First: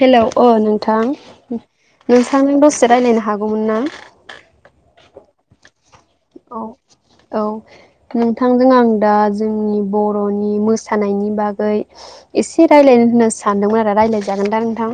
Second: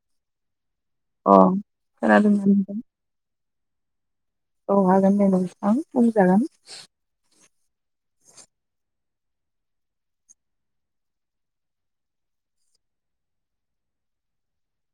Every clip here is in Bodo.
हेलौ अ नोंथां अ खोनादोंना नोंथांजों नोंथां? दसे रायलायनो हागौमोनना [inaudible] औ हागोन दे नोंथां बुंजागोन औ औ नोंथांजों आं दा जोंनि बर'नि मोसानायनि बागै एसे रायलायनो होनना सानदोंमोन आरो रायलायजागोन दा नोंथां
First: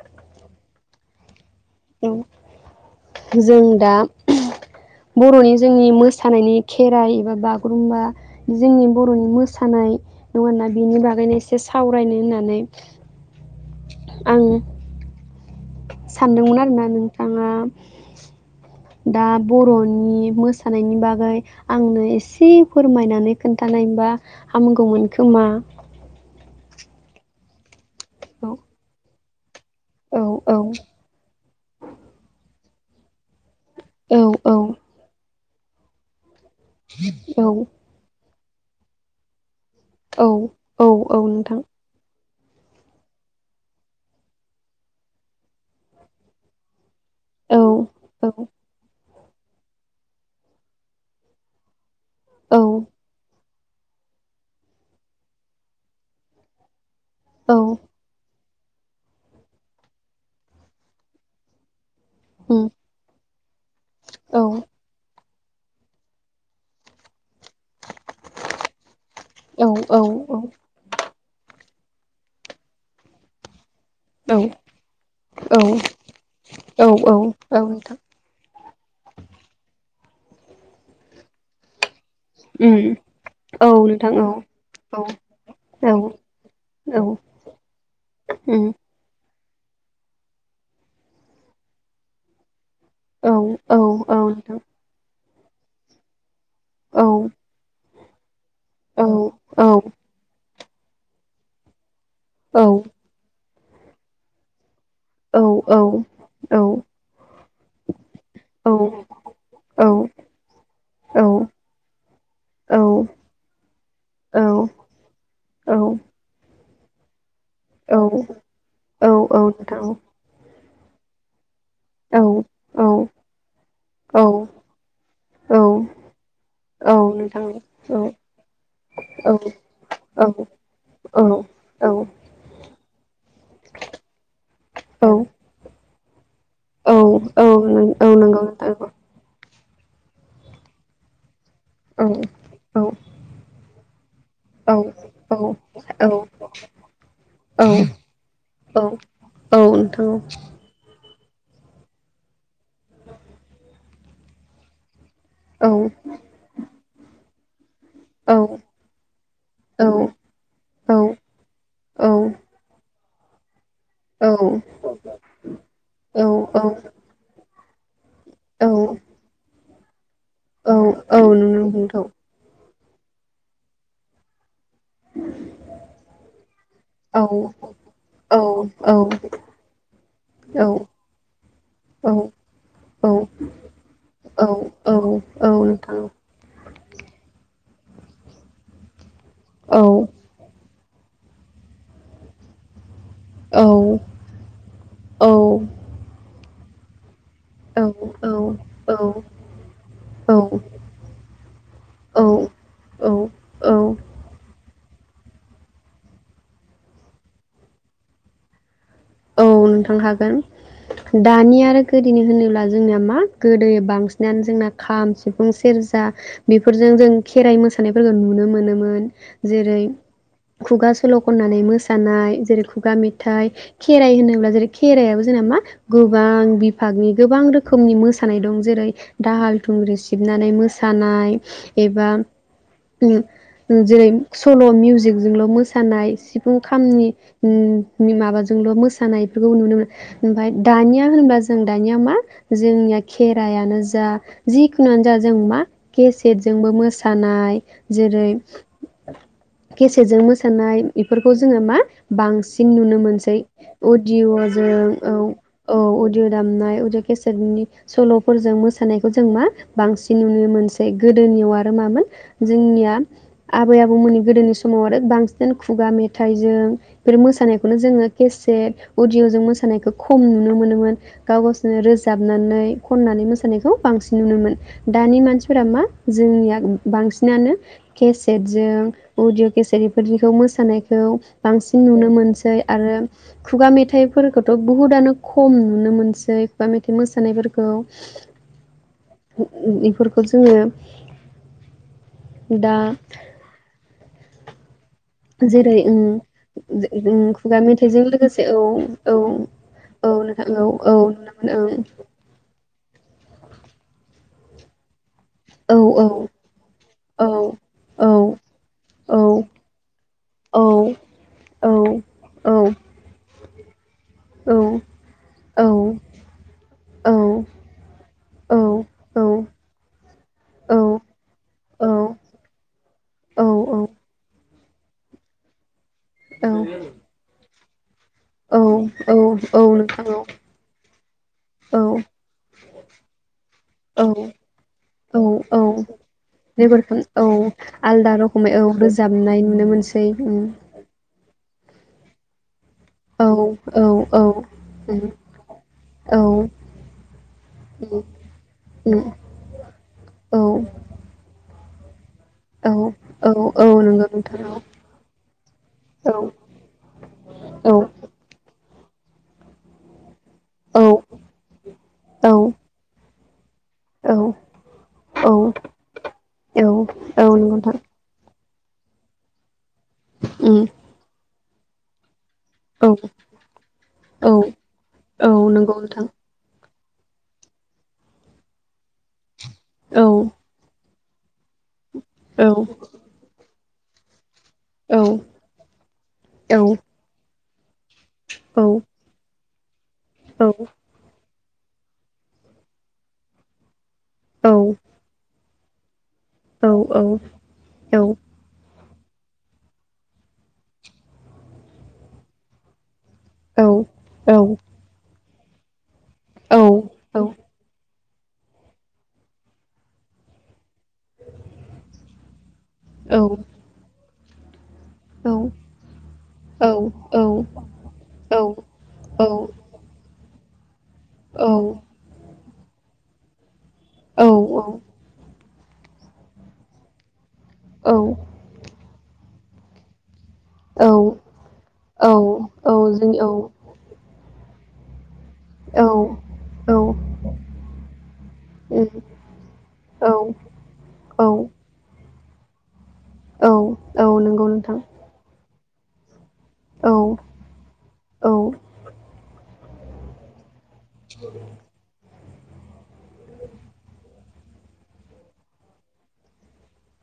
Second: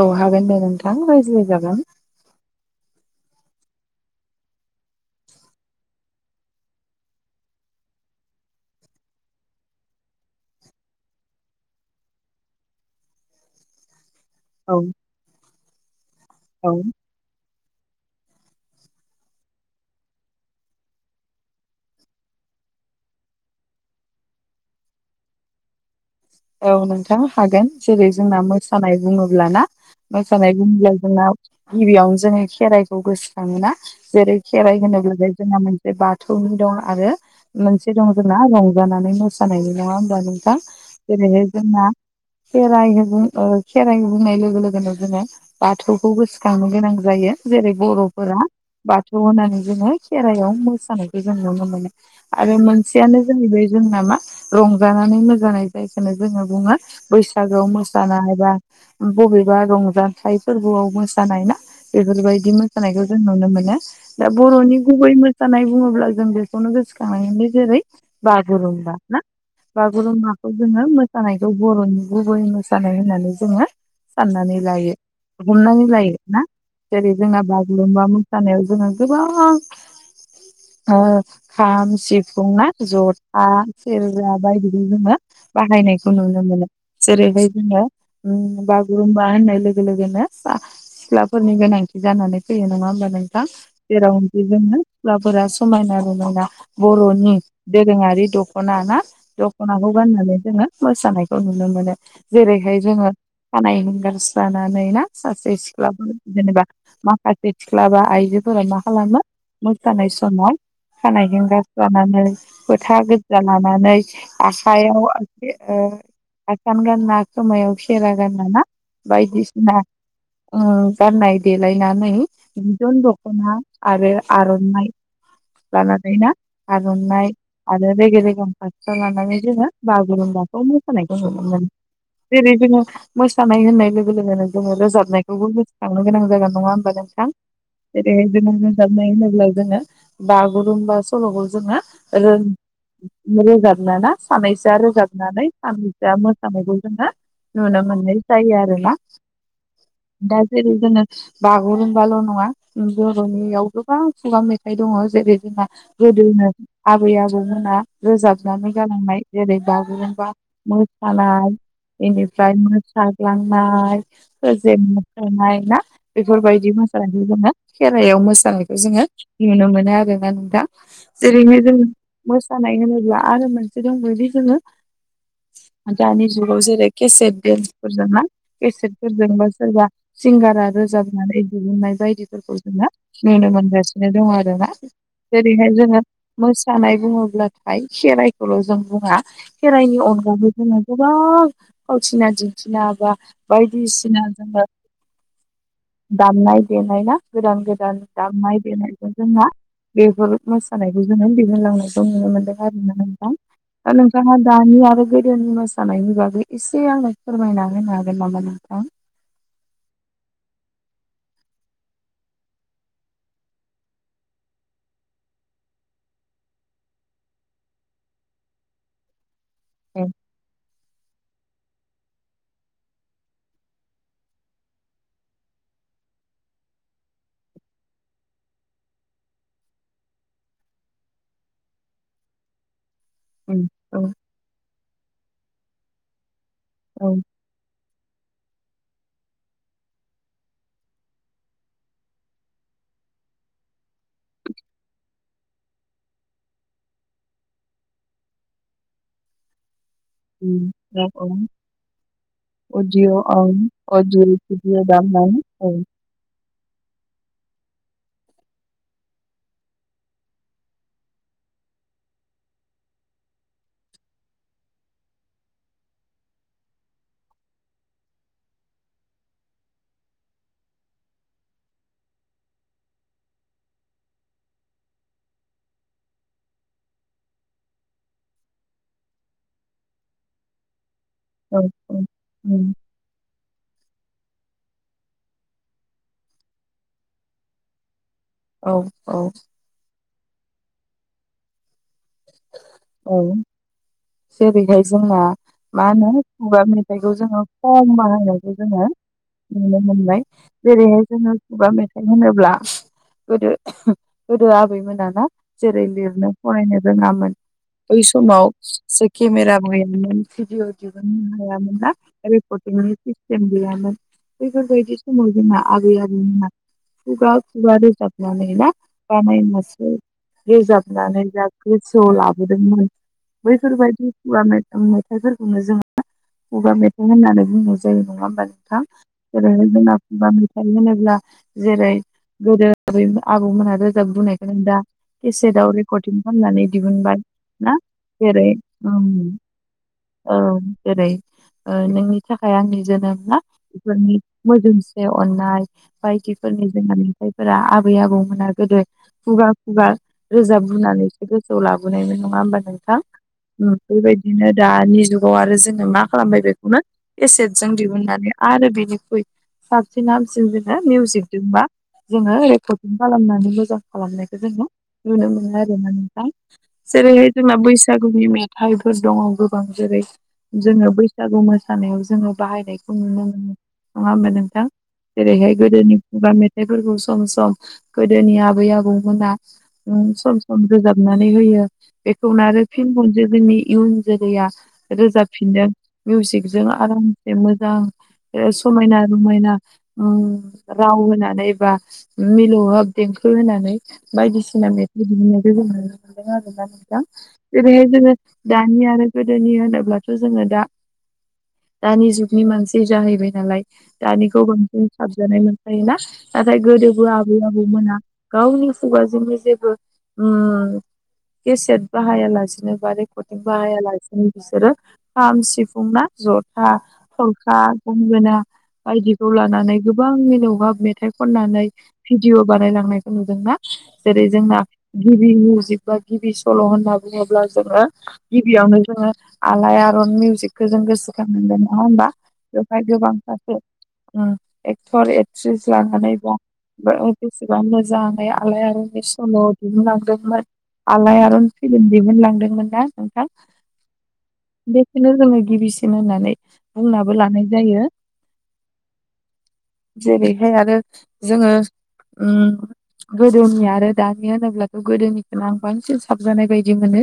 औ हागोन दे नोंथां रायज्लाय जाग औ जों दा बर'नि जोंनि मोसानायनि खेराइ एबा बागुरुम्बा जोंनि बर'नि मोसानाय नङ ना बेनि बागैनो एसे सावरायनो होननानै आं औ सानदोंमोन औ आरोना नोंथाङा दा बर'नि मोसानायनि बागै आंनो एसे फोरमायनानै खोन्थानायमोनबा हामगौमोन खोमा औ नोंथां हागोन जेरै जोंना औ मोसानाय बुङो लाना औ मोसानाय औ बुङोब्ला जोंना गिबियावनो जोङो खेराइखौ गोसो खाङोना जेरै औ खेराइ होनोब्लाथाय जोंहा मोनसे बा थौनि दं आरो मोनसे दं जोंना रंजानानै मोसानायनि नङा होमबा औ नोंथां औ औ बिदिनो नोंथां जोंना खेराइ बुं खेराइ बुंनाय लोगो लोगोनो जोङो बाथौखौ गोसोखांनो गोनां जायो जेरै औ बर'फोरा औ बा थौ होनानै जोङो खेराइआव मोसानायखौ जों नुनो मोनो आरो औ मोनसियानो जोंनि बे जोंनामा रंजानानै मोसानाय जायखोनो जोङो बुङो औ बैसागोआव मोसानाय बा बबेबा रंजाथाइ फोरबोआव मोसानाय ना? बेफोरबायदि उम मोसानायखौ जों नुनो मोनो। दा औ बर'नि गुबै मो सानाय बुङोब्ला जों बेखौनो गोसोखांनांगोन दि जेरै बागुरुम्बा ना औ औ बागुरुम्बा जोङो मोसानायखौ बर'नि गुबै मोसानाय होननानै जोङो साननानै औ लायो हमनानै लायो ना। औ औ जेरै जोंना नोंथां बागुरुम्बा मोसानायाव जोङो गोबां ओ खाम सिफुं ना उम जथा औ नोंथां सेरजा बायदि [unintelligible] जोङो औ बाहायनायखौ नुनो मोनो। औ जेरैहाय जोङो उम बागुरुम बा होननाय लोगो लोगोनो सिख्लाफोरनि गोनांथि जानानै फैयो नङा होमबा औ नोंथां औ औ जेरावनोखि नोंथां जोङो [unintelligible] फोरा समायना रमायना औ बर'नि दो रोङारि दख ना ना? औ औ दख'नाखौ जोङो मोसानायखौ नुनो मोनो। जेरैहाय जोङो खानाय हुंगारस्राना नै ना सासे औ सिख्लाफोर जेनेबा माखासे सिख्ला बा आइजोफोरा मा खालामो? औ मोसानाय समाव खानाइ औ हेंगारस्रानानै औ फोथा गोजा लानानै आस औ औ [unintelligible] आसान गानना खोमायाव औ खेरा गानना ना औ बायदिसिना नोंथां ओ गाननाय देलायनानै औ औ बिदन दख'ना आरो औ आर'नाय औ लानानै ना आर'नाय नोंथां आरो औ रेगे रेगां फास्रा औ औ लानानै जोङो औ बागुरुम्बाखौ मोसानायखौ नुयो मोनो। जेरै जोङो मोसानाय होननाय लोगो लोगोनो जोङो रोजाबनायखौबो हमनो गोनां जागोन नङा औ होमबा नोंथां? औ जेरै नंगौ जोङो नोंथां रोजाबनाय होनोब्ला जोङो बागुरुमबा सल'खौ जोङो औ औ [unintelligible] रोजाबना ना औ सानैसोआ रोजाबनानै औ नोंथां औ नोंथां औ सानैसोआ औ मोसानायखौ जोङो नुनो मोननाय जायो आरो ना। दा जेरै जोङो बागुरुमबाल' नङा बर'नियाव गोबां खुगा मेथाइ दङ'। जेरै जोंना गोदोनो आबै आबौ मोना रोजाबनानै जालांनाय जेरै बागुरुमबा मोसानाय बेनिफ्राय मो साग्लां नाय ओ जे मोसानाय ना बेफोरबायदि मोसानायखौ जोङो हायाव मोसानायखौ जोङो नुनो मोन [unintelligible] ना नोंथा जेरैनो जों मोसा नायनोब्ला आरो मोन [unintelligible] जोंङो दानि जुगाव जेरै केसेट देन्सफोरजों ना केसेटफोरजोंबा सोरबा सिंगारा रोजाबनानै दिहुननाय औ बायदिफोरखौ जोङो औ औ नुनो मोनगासिनो दङ औ आरोना औ औ जेरैहाय नोंथां जोङो औ मोसानाय बुङोब्ला आय सेेराय [unintelligible] जों बुङा खेरायनि अनगाबो जोङो गोबां फावथिना दिन्थिना बा औ बायदिसिना जोङो औ दामनाय देनाय ना गोदान गोदान औ औ दामनाय देनायखौ जोंना बेफोर मोसानायखौ जोङो दिहुनलांनायखौ औ नुनो मोनदों आरोना। औ थां ओ नोंथाङा दानि आरो गोदोनि मोसानायनि बागै एसे आंनो फोरमायना होनो हागोन नामा नोंथां? औ नोंथां हागोन दानि आरो गोदोनि होनोब्ला जोंनिया मा गोदोयो बांसिनानो जोंना खाम सिफुं सेरजा बेफोरजों जों खेराइ मोसानायफोरखौ नुनो मोनोमोन जेरै ए खुगा सल' खननानै मोसानाय जेरै खुगा मेथाइ खेराइ होनोब्ला जेरै खेराइयाबो जोंना मा गोबां बिभागनि गोबां रोखोमनि मोसानाय दं जेरै दाहाल थुंग्रि सिबनानै मोसानाय एबा उम जेरै सल' मिउजिक जोंल' मोसानाय सिब फुं खामनि औ उम नि माबाज जोंल' मासानायफोरखौ नुनो मोनो ओमफाय दानिया होनबा जों दानिया मा जोंनिया खेराइयानो जा जिखुनुआनो जा जों मा केसेटजोंबो मोसानाय जेरै केसेटजों उम मोसानाय औ औ इफोरखौ जोङो मा बांसिन नुनो अडिअ' मोनसै औ अडिअ' अदिअ' भिडिअ जों औ दामनानै औ अदिअ' दामनाय अदिअ' केस सोरनि सल'फोरजों मोसानायखौ जों मा बांसिन नुनो मोनसै गोदोनियाव आरो मामोन जोंनिया आबै -आबौमोननि गोदोनि समाव आरो बांसिन खुगा मेथाइजों इफोर मोसानायखौनो जोङो केसेट उदिय'जों मोसानायखौ खम नुनो मोनोमोन गाव गावसोरनो रोजाबनानै खननानै मोसानायखौ बांसिन नुनोमोन दानि मानसिफोरा मा जोंनिया बांसिनानो केसेटजों अदिअ' केसेट इफोरदिखौ मोसानाय खौ औ बांसिन औ नुनो मोनसै उम आरो खुगा मेथाइफोरखौथ' बुहुदआनो खम नुनो मोनसै खुगा मेथाइ मोसानायफोरखौ । औ -औ । खौ जोङो दा औ जेरैहाय जोंना जेरै मा उम होनो खुगा मेथाइखौ उम जोङो खुगा [unintelligible] मेथाइजों लोगोसे होयनायखौ औ जोङो औ नुनो औ मोनबाय नोंथां औ औ जेरैहाय नुनो जोङो मोनो खुगा मेथाइ होनोब्ला गोदो गोदो आबै मोनाना जेरै ओं औ लिरनो फरायनो औ रोङामोन बै औ समाव स से औ केमेरा गैयामोन औ औ औ [unintelligible] जाबनानै ना बानायनासो रोजाबनानै जा । गोसोआव लाबोदोंमोन औ औ बैफोरबायदि खुवा मेथ मेथाइफोरखौनो जोङो औ खुगा मेथाइ होननानै बुङो । जायो नङा होमबा औ नोंथां जेरैहाय औ नोंथां औ [unintelligible] होनोब्ला जेरै गोदो आबौमोनहा औ रोजाबबुनायखौनो दा औ औ केसेटआव रेकर्दिं खालामनानै रेकर्ड खाम दिहुनबाय औ ना आलदा रोखोमै औ रोजाबनाय नुनो मोनसै उम जेरै जेरै ओ नोंनि थाखाय आंनि औ जोनोमा औ बेफोरनि औ मोजोमसे उम अननाय औ बायदिफोरनि जोंना मेथायफोरा आबै उम आबौमोना गोदो उम खुगा खुगा औ रोजाब बुनानैसो गोसो लाबोनाय नुनो नङा होमबा औ नोंथां औ औ उम नंगौ नोंथां बेबायदिनो दानि जुगाव आरो जों मा औ खालामबाय बेखौनो औ केसेतजों दिहुननानै आ रो बेनिख्रुइ साबसिन हाम सिन दोंबा औ मिउजिकदोंबा जोङो रेकर्डिं खालामनानै औ [unintelligible] जोङो औ नुनो मोनो आरो ना नोंथां। औ औ जेरैहाय जोंना नंगौ नोंथां बैसागुनि मे [unintelligible] दङ' गोबां जेरै उम जोङो बैसागु मो सानायाव जोङो औ बाहायनायखौ नुनो मोनो नङा होमबा औ नोंथां औ जेरैहाय नंगौ गोदोनि नोंथां खुगा मे बेफोरखौ सम सम गोदोनि आबै आबौमोना औ उम सम सम रोजाब नानै हैयो। बेखौ औ आरो फिन [unintelligible] जोंनि इउन जोलैया औ । दों मिउजिकजों आराम बे मोजां ओ औ समायना रमायना उम राव होनानै बा मिलौहाब देंखो होनानै बायदिसिना मेथाइ दिहुनो [unintelligible] [unintelligible] आरो ना नोंथां बिदिनो जोङो दानि आरो गोदोनि होनोब्ला थ' जोङो दा दानि जुगनि मानसि जाहैबाय नालाय औ औ दानिखौ बांसिन साब [unintelligible] मोनफायो ना औ जों औ उम नाथाय गोदोबो आबै आबौ मोना गावनि खुगाजोंनि जेबो केसेट बाहाया लासिनो बा रेकरदिं बाहाया लासिनो बिसोरो खाम सिफुं ना जथा खलखा गंगोना बायदिखौ लानानै गोबां [unintelligible] मेथाइ खननानै भिदिअ' बानायलांनायखौ नुदों ना जेरै जोंना गिबि निउस जिबबा गिबि सल' होनना बुङोब्ला ब्ला जोङो गिबियावनो जोङो आलाइआ रन खौ जों गोसोखांनांगोन नङा होमबा बेवहाय गोबांथासो एकथर एख एक्ट्रिस लानानैबा बेसेबां मोजाङै आलायारननि सल' दिहुनलांदोंमोन औ आलायारन फिल्म दिहुनलांदों। मोन दा औ औ नंगौ नोंथां बेखौनो जोङो गिबिसिन बिनो होननानै औ बुंनाबो लानाय जायो औ जेरैहाय आरो जोङो ओम गोदोनि आरो दानि होनोब्लाथ' गोदोनिखौनो आं बांसिन साबजानाय बायदि मोनो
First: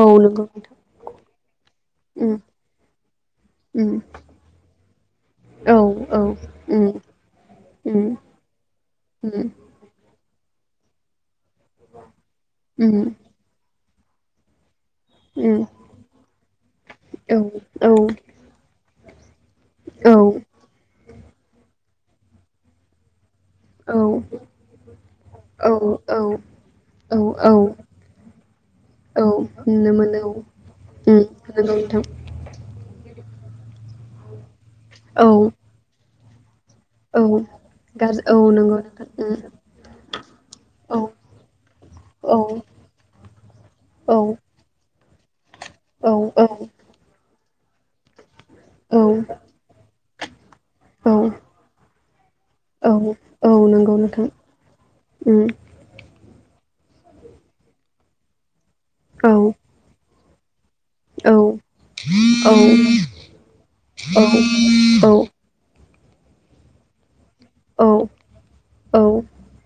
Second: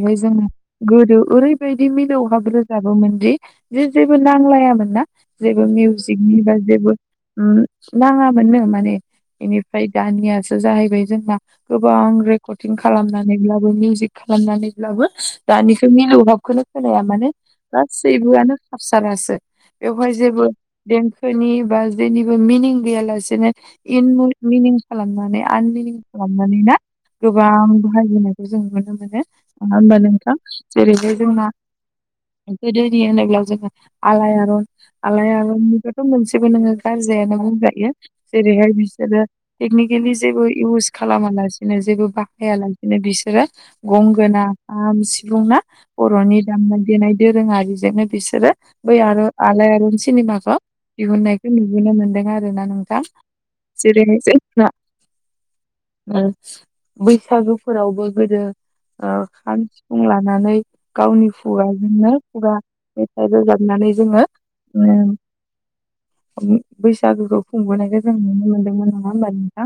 औ नंगौ जोंङो नोंथां गोदो ओरै बिदि उम मिलौहाब रोजाबोमोन दि जे उम जेबो नांलायामोन ना जेबो औ औ मिउजिकनि बा जेबो उम ओम उम नाङामोननो माने उम बेनिफ्राय दानिया सो जाहैबाय जोंना गोबां रेकर्दिं उम खालामनानैब्लाबो मिउजिक खालामनानै लाबो दानिखौ मिलौहाब खौनो खोनाया मानि उम औ औ गासैबोआनो हारसा गोजासो बेवहाय औ जेबो देंखोनि बा जेनिबो मिनिं गैयालासेनो औ इन मिनिं खालामनानै आनमिनिं खालामनानै ना औ औ गोबां बाहायबोनायखौ जों नुनो मोनो नङा औ नुनो होमबा मोनो औ नोंथां उम जेरैहाय [unintelligible] नंगौ नोंथां देग्लाय जोंहा आलाय आरन आलाय औ आरननिबाथ मोनसे थेबो नोङो। औ गाजजायानो बुंजायो गाज्रि औ जेरैहाय नंगौ नोंथां बिसोरो टेकनिकेलि जेबो इउस उम खालामा लासिनो जेबो औ बाहाया लासेनो बिसोरो औ गंगोना खाम सि बुंना औ बरनि दामनाय देनाय दोरोङारि बिजोंनो बिसोरो बै आर आलाय आरन सिनेमाखो औ दिहुननायखौ नुबोनो मोनदों आरो ना औ नोंथां औ नंगौ जेरैहाय नोंथां उम बैसागुफोरावबो गोदो ओ औ खाम सुफुं लाना नुनानै औ गावनि खुगाजोंनो खुगा औ मेथाइ रोजाबनानै जोङो औ बैसागोखौ औ खुंबोनायखौ जों नुनो मोन्दोंमोन औ नङा होमबा नोंथां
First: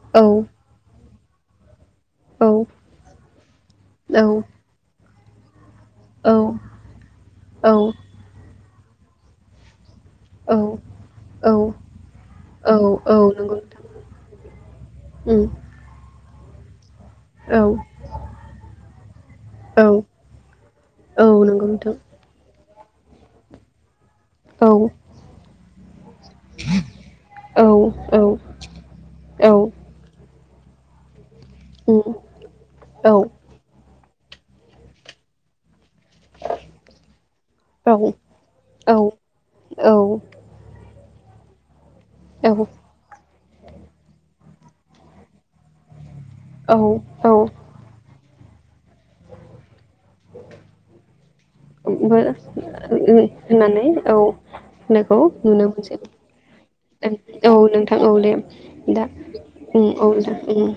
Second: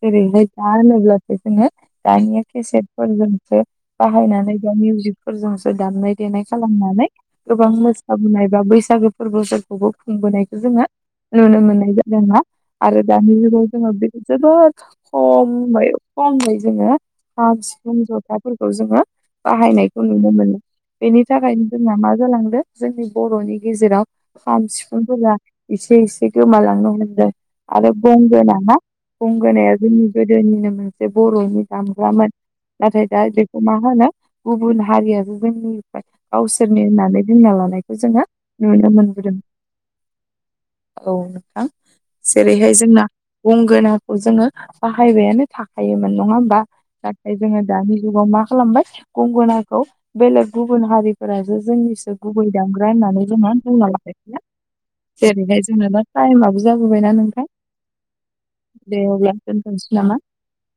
जेरैहाय दा होनोब्ला [unintelligible] दानिया औ केसेट फोरजोंसो औ बाहायनानै बा मिउजिक फोरजों दामनाय देनाय खालामनानै गोबां मोसाबोननाय बा बैस [unintelligible] खुंबोनायखौ जोङो नुनो मोननाय जादों ना आरो औ दानि नंगौ जुगाव नोंथां जोङो बे जोबोद उम खमायाव [unintelligible] जोङो खाम औ सिफुं जथाफोरखौ जोंङो औ बाहायनाय नुनो मोनो बेनि औ थाखायनो नंगौ नोंथां जोंना मा जालां दो जोंनि बर'नि गेजेराव खाम सिफुंफोरा इसे इसे गोमालांनो हमदों औ आरो औ गंगोना ना औ गंगोनाया जोंनि गोद जोंनिनो मोनसेब बर'नि उम दामग्रामोन नाथाय औ दा बेखौ मा होनो? गुबुना हारियाबो जोंनि गावसोरनि होननानै बुंना लानायखौ औ जोंङो नुनो औ मोनबोदों। औ नोंथां जेरैहाय जोंना गंगोनाखौ जोङो बाहायबायानो थाखायो मोन नङा ओमबा औ औ नाथाय जोङो दानि जुगाव मा खालामबाय गंगोना औ बेलेग गुबुन हारिफोरासो बो जोंनिसो गुबै दामग्रा होननानै जोंहा बुंना औ लाखायखैया होननायखौ जेरैहाय नुनो जोंना मोनसै दा टाइमाबो जाबोबायना नोंखाय औ नोंथां औ दे दे दा अब्ला उम दोनथ'नोसै औ नामा? उम